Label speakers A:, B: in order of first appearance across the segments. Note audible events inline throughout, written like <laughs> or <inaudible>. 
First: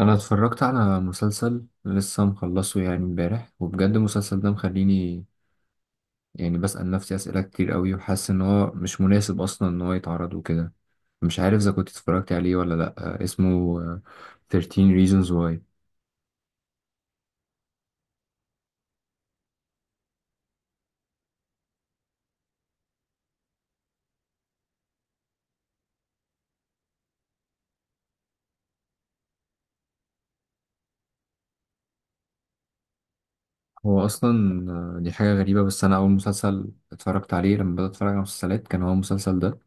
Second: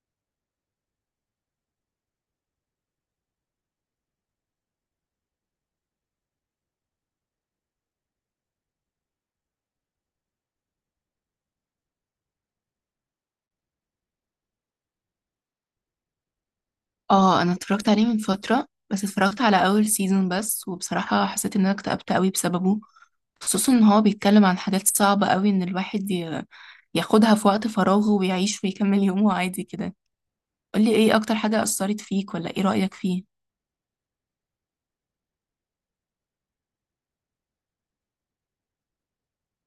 A: انا اتفرجت على مسلسل لسه مخلصه يعني امبارح، وبجد المسلسل ده مخليني يعني بسأل نفسي أسئلة كتير قوي، وحاسس ان هو مش مناسب اصلا ان هو يتعرض وكده. مش عارف اذا كنت اتفرجت عليه ولا لا. اسمه 13 Reasons Why.
B: اه انا اتفرجت عليه من فترة، بس اتفرجت على اول سيزون بس. وبصراحة حسيت ان انا اكتئبت قوي بسببه، خصوصا ان هو بيتكلم عن حاجات صعبة قوي ان الواحد ياخدها في وقت فراغه ويعيش ويكمل يومه عادي كده. قولي ايه اكتر حاجة اثرت فيك، ولا ايه رأيك فيه؟
A: هو اصلا آه، دي حاجة غريبة، بس انا اول مسلسل اتفرجت عليه لما بدأت اتفرج على مسلسلات كان هو المسلسل ده.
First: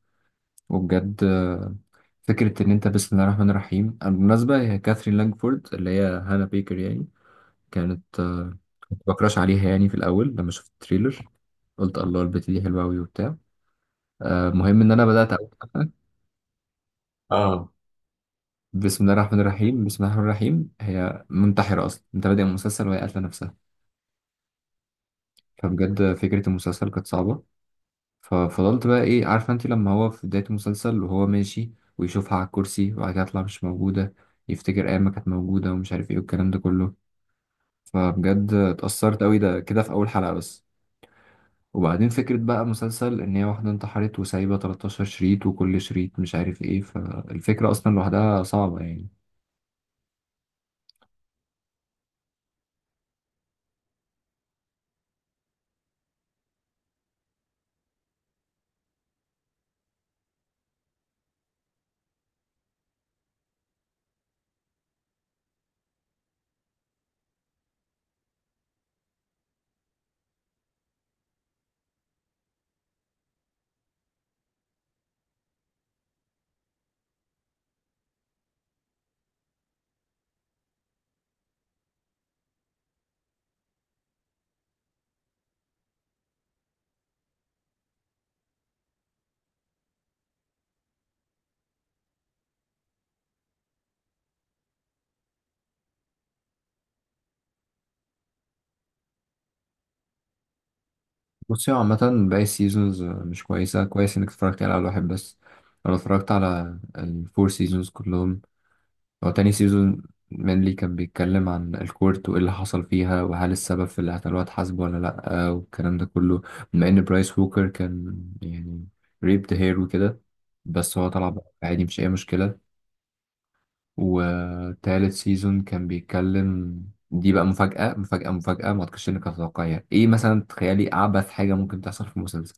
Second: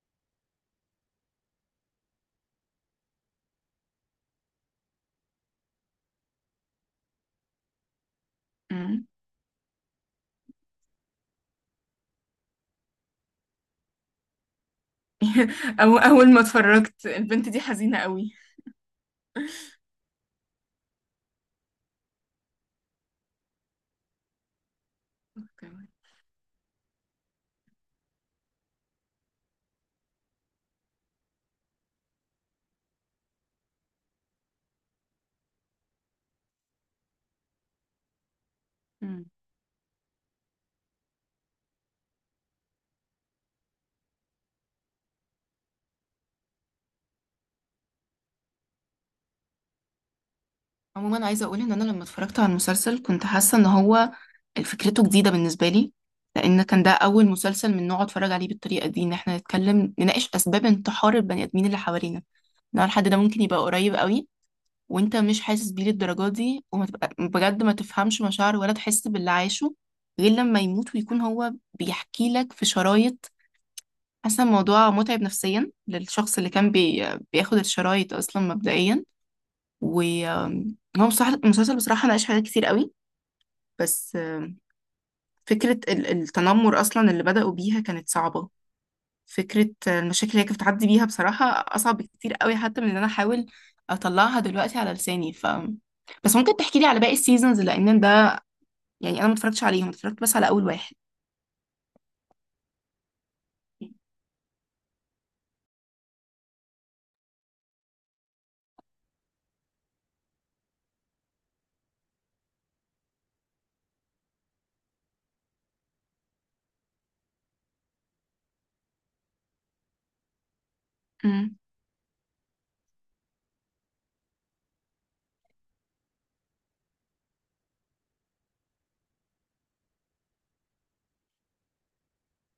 A: وبجد فكرة ان انت، بسم الله الرحمن الرحيم بالمناسبة، هي كاثرين لانجفورد اللي هي هانا بيكر يعني، كانت
B: مم.
A: بكراش عليها يعني في الاول لما شفت التريلر قلت الله البت دي حلوه قوي وبتاع. المهم ان انا بدات اول
B: <laughs>
A: حلقه.
B: أو أول ما اتفرجت البنت دي
A: اه
B: حزينة قوي.
A: بسم الله الرحمن
B: <laughs>
A: الرحيم، بسم الله الرحمن الرحيم، هي منتحره اصلا، انت بادئ المسلسل وهي قاتله نفسها.
B: أوكي.
A: فبجد فكره المسلسل كانت صعبه. ففضلت بقى، ايه عارفه انت، لما هو في بدايه المسلسل وهو ماشي ويشوفها على الكرسي وبعد كده تطلع مش موجوده، يفتكر ايام ما كانت موجوده ومش عارف ايه والكلام ده كله. فبجد اتأثرت قوي ده كده في اول حلقه بس. وبعدين فكرة بقى مسلسل إن هي واحدة انتحرت وسايبة 13 شريط وكل شريط مش عارف إيه، فالفكرة أصلا لوحدها صعبة يعني.
B: عموما عايزه اقول ان انا لما اتفرجت على المسلسل كنت حاسه ان هو فكرته جديده بالنسبه لي، لان كان ده اول مسلسل من نوعه اتفرج عليه بالطريقه دي، ان احنا نتكلم نناقش اسباب انتحار البني ادمين اللي حوالينا، ان هو الحد ده ممكن يبقى قريب قوي وانت مش حاسس بيه للدرجه دي، وما تبقى بجد ما تفهمش مشاعره ولا تحس باللي عايشه غير لما يموت ويكون هو بيحكي لك في شرايط. حاسه الموضوع متعب نفسيا للشخص اللي كان بياخد الشرايط اصلا مبدئيا. وهو المسلسل بصراحة ناقش حاجات كتير قوي، بس فكرة التنمر أصلا اللي بدأوا بيها كانت صعبة. فكرة المشاكل اللي هي كانت بتعدي بيها بصراحة أصعب كتير قوي، حتى من إن أنا أحاول أطلعها دلوقتي على لساني. ف بس ممكن تحكي لي على باقي السيزونز، لأن ده يعني أنا ما اتفرجتش عليهم، اتفرجت بس على أول واحد.
A: بصي، هو عامة باقي السيزونز مش كويسة. كويس إنك اتفرجت يعني على واحد بس. أنا اتفرجت على الفور سيزونز كلهم. هو تاني سيزون مانلي كان بيتكلم عن الكورت وإيه اللي حصل فيها، وهل السبب في اللي قتلوها اتحاسب ولا لأ والكلام ده كله. بما إن برايس ووكر كان يعني ريبد هير وكده، بس هو طلع بقى
B: مم.
A: عادي مش أي مشكلة. وتالت سيزون كان بيتكلم، دي بقى مفاجأة مفاجأة مفاجأة، ما اعتقدش انك هتتوقعيها. ايه مثلا تخيلي اعبث حاجة ممكن تحصل في المسلسل؟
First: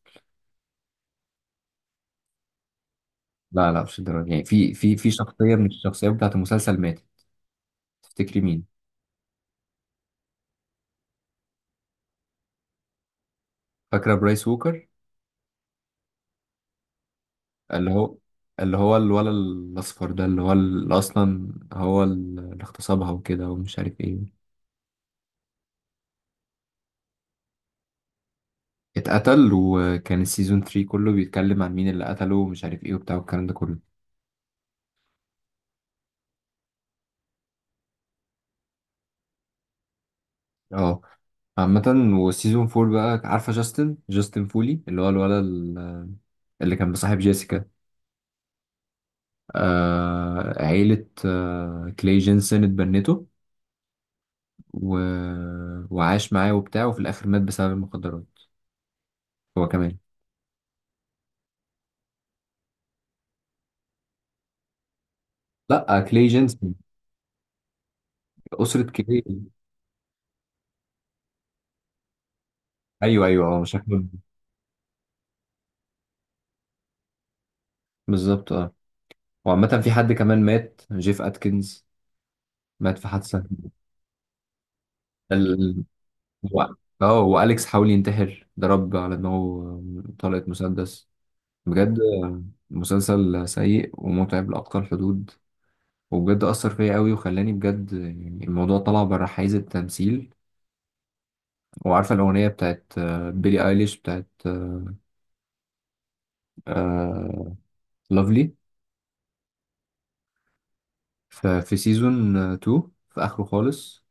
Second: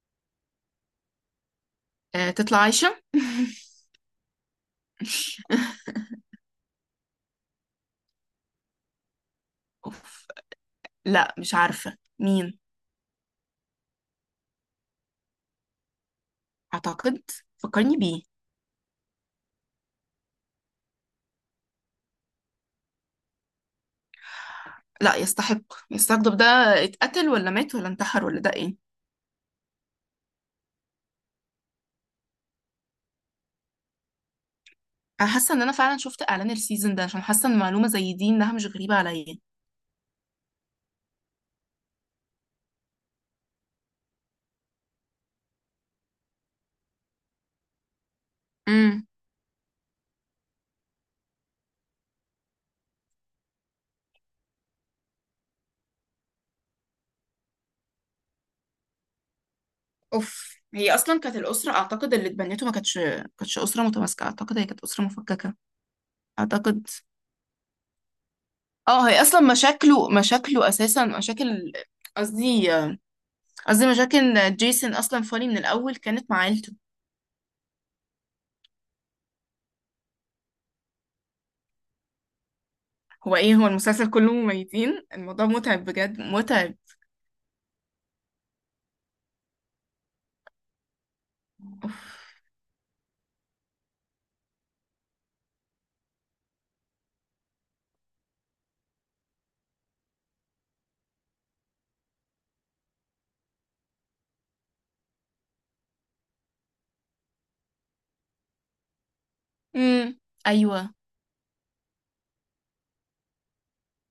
B: تطلع عايشة.
A: لا لا، مش الدرجة. يعني في شخصية من
B: <laughs>
A: الشخصيات بتاعت المسلسل ماتت. تفتكري مين؟
B: أوف. لا مش عارفة مين.
A: فاكرة برايس ووكر؟
B: أعتقد
A: اللي
B: فكرني
A: هو
B: بيه.
A: اللي هو الولد الأصفر ده، اللي هو اللي أصلا هو اللي اغتصبها وكده ومش عارف ايه.
B: لا يستحق. يستحق، طب ده اتقتل ولا مات ولا انتحر ولا ده ايه؟
A: اتقتل، وكان السيزون 3 كله بيتكلم عن مين اللي قتله ومش عارف ايه وبتاع والكلام ده كله.
B: انا حاسه ان انا فعلا شفت اعلان السيزون ده، عشان حاسه ان معلومه زي دي انها مش غريبه عليا.
A: اه. عامة، وسيزون فور بقى، عارفة، جاستن فولي اللي هو الولد اللي كان بصاحب جيسيكا.
B: امم.
A: عيلة كلاي جينسون اتبنته، و... وعاش معاه وبتاع، وفي الآخر مات بسبب المخدرات. هو كمان.
B: اوف، هي اصلا كانت الاسره اعتقد اللي اتبنته ما كانتش، كانتش اسره متماسكه، اعتقد هي كانت اسره مفككه.
A: لا، كلاي جينسون،
B: اعتقد.
A: أسرة
B: اه هي
A: كلاي.
B: اصلا مشاكله اساسا مشاكل، قصدي،
A: أيوه أيوه أه،
B: قصدي
A: شكله
B: مشاكل جيسون اصلا فاني من الاول كانت مع عيلته.
A: بالظبط أه. وعامة في حد كمان مات، جيف أتكنز، مات في
B: هو
A: حادثة.
B: ايه؟ هو المسلسل كله مميتين، الموضوع
A: ال...
B: متعب بجد،
A: و-
B: متعب.
A: اه، وأليكس حاول ينتحر، ضرب على دماغه طلقة مسدس.
B: اوف.
A: بجد مسلسل سيء ومتعب لأقصى الحدود. وبجد أثر فيا قوي وخلاني بجد يعني الموضوع طلع بره حيز التمثيل. وعارفة الأغنية بتاعت بيلي أيليش بتاعت لافلي؟
B: امم. ايوه.
A: ففي سيزون 2 في آخره خالص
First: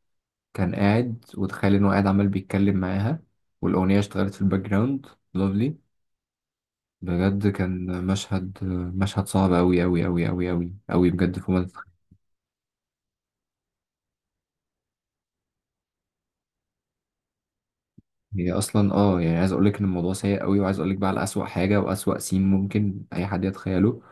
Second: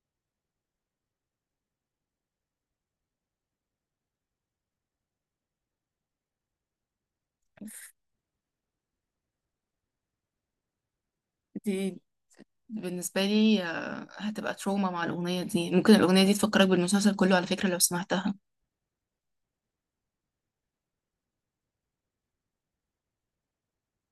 A: كان قاعد وتخيل إنه قاعد عمال بيتكلم معاها، والأغنية اشتغلت في الباك جراوند، لافلي. بجد كان مشهد، مشهد صعب أوي أوي أوي أوي أوي أوي بجد فوق ما.
B: دي بالنسبة لي هتبقى تروما. مع الأغنية دي ممكن الأغنية دي تفكرك بالمسلسل كله على فكرة لو سمعتها.
A: هي اصلا اه، يعني عايز اقول لك ان الموضوع سيء قوي، وعايز اقول لك بقى على اسوأ حاجه واسوأ سين ممكن اي حد يتخيله.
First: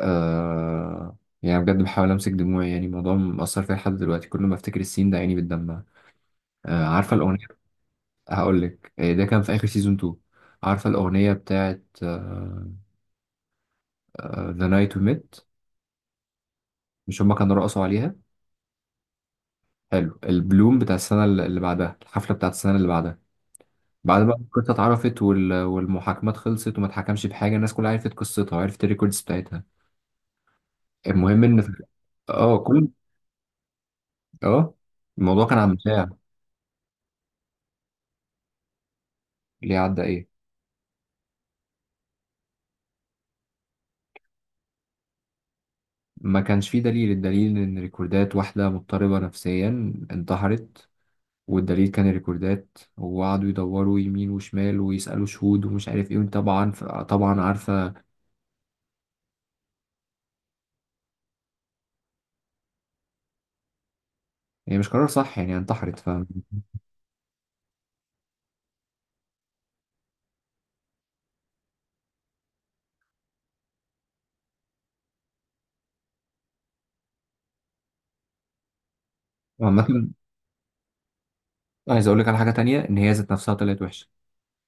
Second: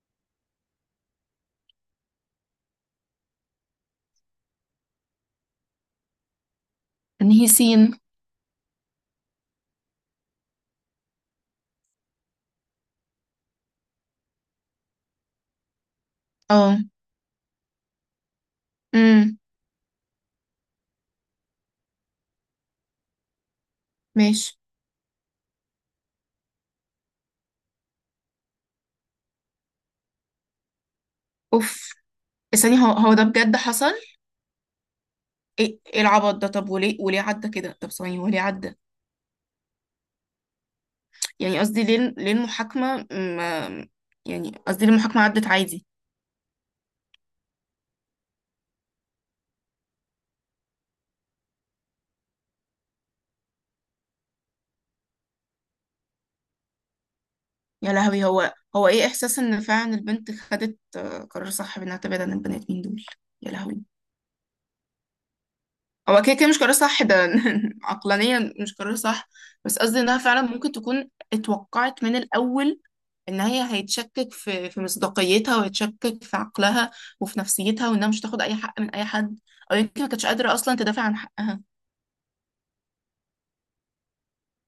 A: آه يعني بجد بحاول امسك دموعي، يعني الموضوع مأثر فيا لحد دلوقتي، كل ما افتكر السين ده عيني بتدمع. عارفه
B: إن
A: الاغنيه،
B: هي سين.
A: هقول لك، ده كان في اخر سيزون 2. عارفه الاغنيه بتاعت ذا نايت وي ميت؟
B: اه.
A: مش هما كانوا رقصوا عليها؟
B: امم.
A: حلو، البلوم بتاع السنه اللي بعدها، الحفله بتاعت السنه اللي بعدها، بعد ما
B: ماشي.
A: القصه اتعرفت والمحاكمات خلصت وما اتحكمش بحاجه، الناس كلها عرفت قصتها وعرفت الريكوردز بتاعتها. المهم ان
B: اوف.
A: <laughs> اه
B: ثانية،
A: كل
B: هو ده بجد حصل؟
A: اه الموضوع كان عن
B: ايه إيه
A: مشاع.
B: العبط ده؟ طب وليه؟ وليه عدى كده؟ طب ثانية، وليه عدى؟
A: ليه عدى ايه؟
B: يعني قصدي، ليه ليه المحاكمة ما، يعني قصدي ليه المحاكمة عدت عادي؟
A: ما كانش فيه دليل. الدليل ان ريكوردات واحدة مضطربة نفسيا انتحرت، والدليل كان الريكوردات، وقعدوا يدوروا يمين وشمال ويسألوا شهود ومش عارف ايه طبعا. طبعا عارفة
B: يا
A: هي،
B: لهوي، هو ايه إحساس إن فعلا البنت خدت قرار صح بإنها تبعد عن البني آدمين دول؟ يا لهوي.
A: يعني مش قرار صح يعني انتحرت، ف.
B: هو كده كده مش قرار صح ده. <laughs> عقلانيا مش قرار صح، بس قصدي انها فعلا ممكن تكون اتوقعت من الاول ان هي هيتشكك في في مصداقيتها، وهيتشكك في عقلها وفي نفسيتها، وانها مش تاخد اي حق من اي حد. او
A: عامة،
B: يمكن ما كانتش قادره اصلا تدافع عن حقها.
A: عايز اقول لك على حاجة تانية، ان هي ذات نفسها طلعت وحشة.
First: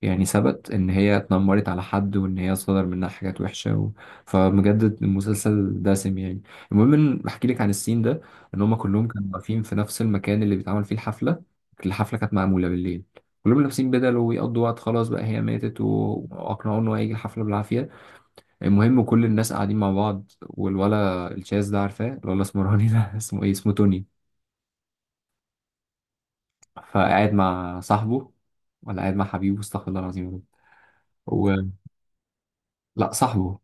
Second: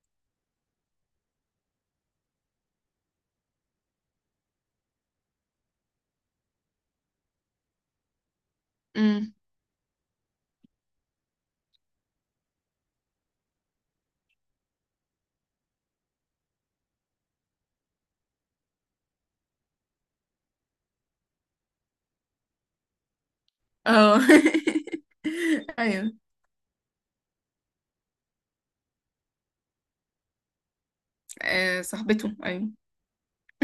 A: يعني ثبت ان هي اتنمرت على حد وان هي صدر منها حاجات وحشه فمجدد المسلسل دسم يعني. المهم ان احكي لك عن السين ده. ان هم كلهم كانوا
B: امم.
A: واقفين في نفس المكان اللي بيتعمل فيه الحفله. الحفله كانت معموله بالليل، كلهم لابسين بدل ويقضوا وقت، خلاص بقى هي ماتت واقنعوه ان هو هيجي الحفله بالعافيه. المهم كل الناس قاعدين مع بعض، والولا الشاذ ده عارفاه، الولا اسمراني ده <laughs> اسمه ايه، اسمه توني.
B: اه. <laughs> ايوه.
A: فقاعد مع صاحبه، ولا قاعد مع حبيبه استغفر الله العظيم يا رب، و...
B: آه صاحبته، ايوه.
A: لا صاحبه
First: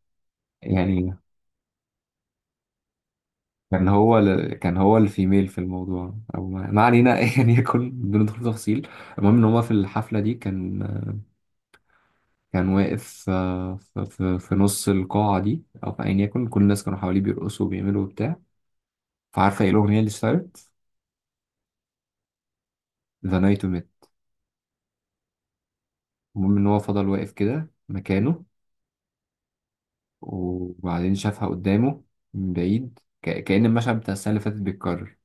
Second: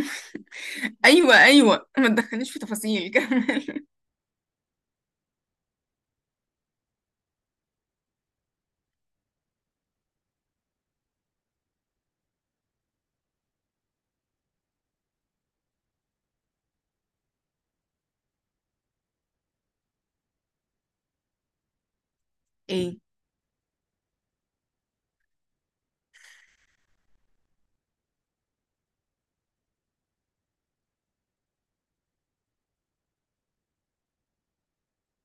A: يعني.
B: ايوه، ايوه، ما تدخلنيش في تفاصيل. <laughs> كمل.
A: كان هو الفيميل في الموضوع، او ما علينا <laughs> يعني يكون بندخل تفصيل. المهم ان هو في الحفله دي كان، كان واقف، في نص القاعه دي او في ايا يكن، كل الناس كانوا حواليه بيرقصوا وبيعملوا وبتاع. فعارفه ايه الاغنيه اللي اشتغلت؟
B: ايه؟
A: ذا نايت ميت. المهم ان هو فضل واقف كده مكانه، وبعدين شافها قدامه من بعيد، كأن المشهد بتاع السنه اللي فاتت بيتكرر،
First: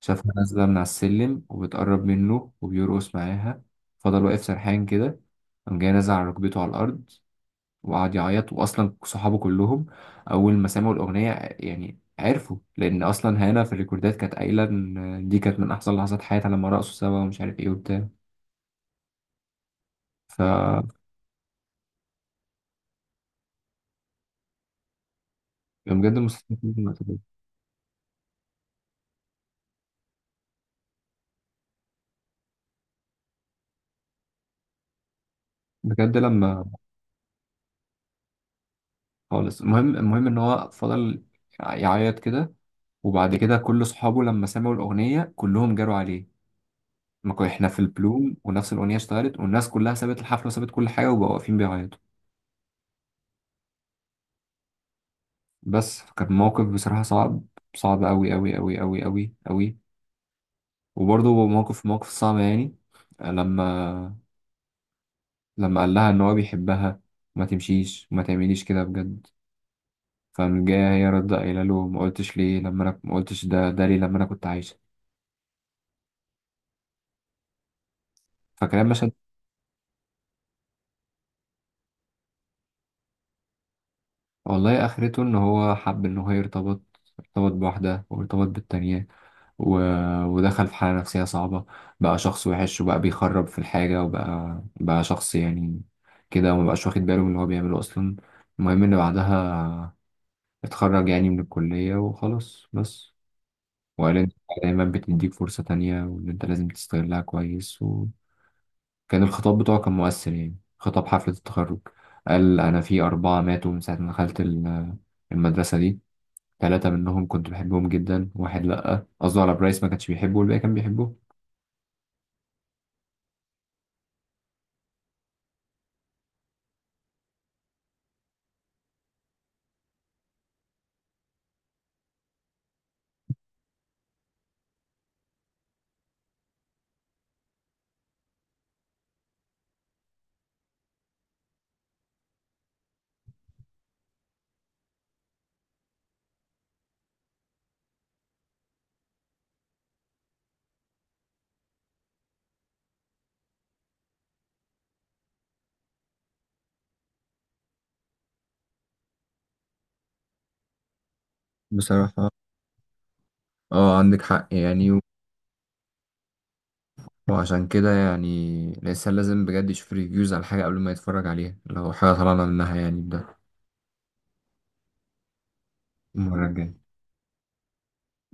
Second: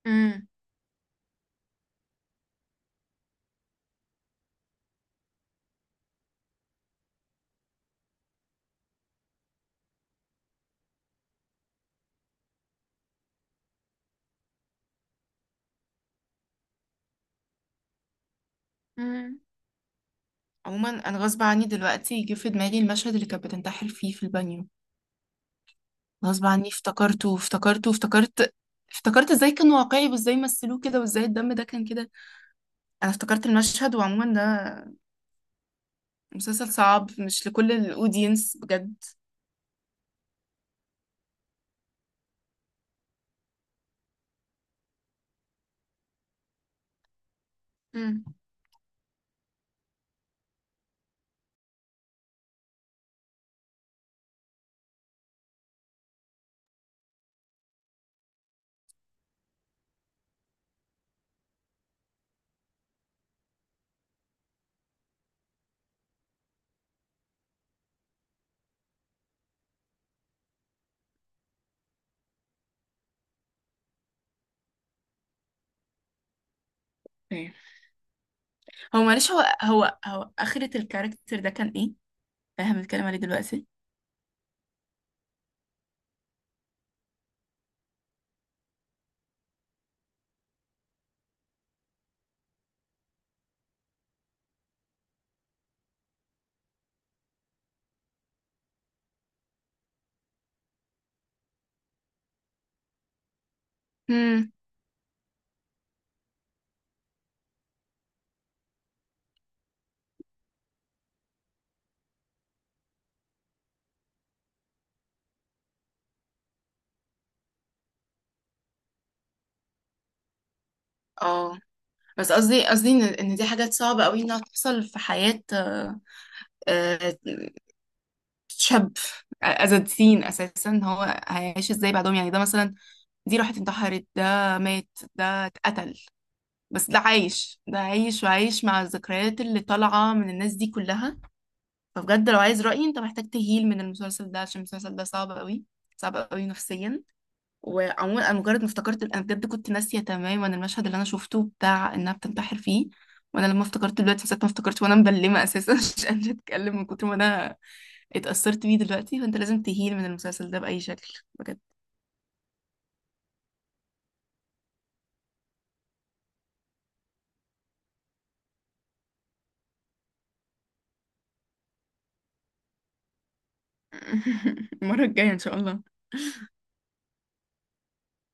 A: شافها
B: امم.
A: نازلة من على السلم وبتقرب منه وبيرقص معاها. فضل واقف سرحان كده، قام جاي نازل على ركبته على الأرض، وقعد يعيط. وأصلا صحابه كلهم أول ما سمعوا الأغنية يعني عرفوا، لأن أصلا هنا في الريكوردات كانت قايلة إن دي كانت من أحسن لحظات حياتها لما رقصوا سوا ومش عارف إيه وبتاع.
B: امم. عموما
A: ف.
B: انا غصب عني دلوقتي جه في دماغي المشهد اللي كانت بتنتحر فيه في البانيو.
A: بجد المسلسل
B: غصب
A: كان
B: عني
A: جامد وقت ده.
B: افتكرته وافتكرته وافتكرت. افتكرت ازاي كان واقعي، وازاي مثلوه كده، وازاي الدم ده كان كده. انا افتكرت المشهد. وعموما ده
A: بجد لما
B: مسلسل صعب، مش لكل الاودينس بجد.
A: خالص. المهم، إن هو فضل يعيط كده، وبعد كده كل صحابه لما سمعوا الأغنية كلهم جاروا عليه. ما كو- احنا في البلوم
B: امم.
A: ونفس الأغنية اشتغلت، والناس كلها سابت الحفلة وسابت كل حاجة وبقوا واقفين بيعيطوا. بس كان موقف بصراحة صعب، صعب أوي أوي أوي أوي أوي أوي. وبرضه موقف، صعب يعني، لما قال لها إن هو بيحبها، ما تمشيش وما تعمليش كده بجد. فمن جاية هي رد قايلة له ما قلتش ليه لما أنا، ما قلتش ده ليه لما أنا كنت عايشة.
B: ايه؟
A: فكلام
B: هو
A: مشهد.
B: معلش، هو اخرة الكاركتر ده كان ايه؟ احنا بنتكلم عليه دلوقتي.
A: والله آخرته إن هو حب إن هو يرتبط، ارتبط بواحدة وارتبط بالتانية و... ودخل في حالة نفسية صعبة. بقى شخص وحش وبقى بيخرب في الحاجة، وبقى شخص يعني كده، ومبقاش واخد باله من اللي هو بيعمله أصلا. المهم إن بعدها اتخرج يعني من الكلية وخلاص بس. وقال إن
B: امم.
A: دايما بتديك فرصة تانية وإن أنت لازم تستغلها كويس. وكان الخطاب بتاعه كان مؤثر، يعني خطاب حفلة التخرج. قال أنا في أربعة ماتوا من ساعة ما دخلت المدرسة دي، ثلاثة منهم كنت بحبهم جدا، واحد لأ قصده على برايس ما كانش بيحبه، والباقي كان بيحبه.
B: اه. بس قصدي، قصدي إن دي حاجات صعبة قوي انها تحصل في حياة آه، شاب. as a teen اساسا، هو هيعيش ازاي بعدهم؟ يعني ده مثلا دي راحت انتحرت، ده مات، ده اتقتل، بس ده عايش. ده عايش وعايش مع الذكريات اللي طالعة من الناس دي كلها. فبجد لو عايز رأيي، انت محتاج تهيل من المسلسل ده، عشان المسلسل ده صعب قوي، صعب قوي نفسيا. وعموما انا مجرد ما افتكرت، انا بجد كنت ناسية تماما المشهد اللي انا شفته بتاع انها بتنتحر فيه، وانا لما افتكرت دلوقتي من ساعة ما افتكرت وانا مبلمة اساسا، <laughs> مش قادرة اتكلم من كتر ما انا اتأثرت بيه دلوقتي. فانت لازم تهيل من المسلسل ده بأي شكل، بجد.
A: بصراحة اه، عندك حق يعني، وعشان كده يعني الإنسان لازم بجد يشوف ريفيوز على حاجة قبل ما يتفرج عليها، لو حاجة طلعنا منها يعني بده.
B: <laughs> المرة الجاية ان شاء الله.
A: المرة الجاية.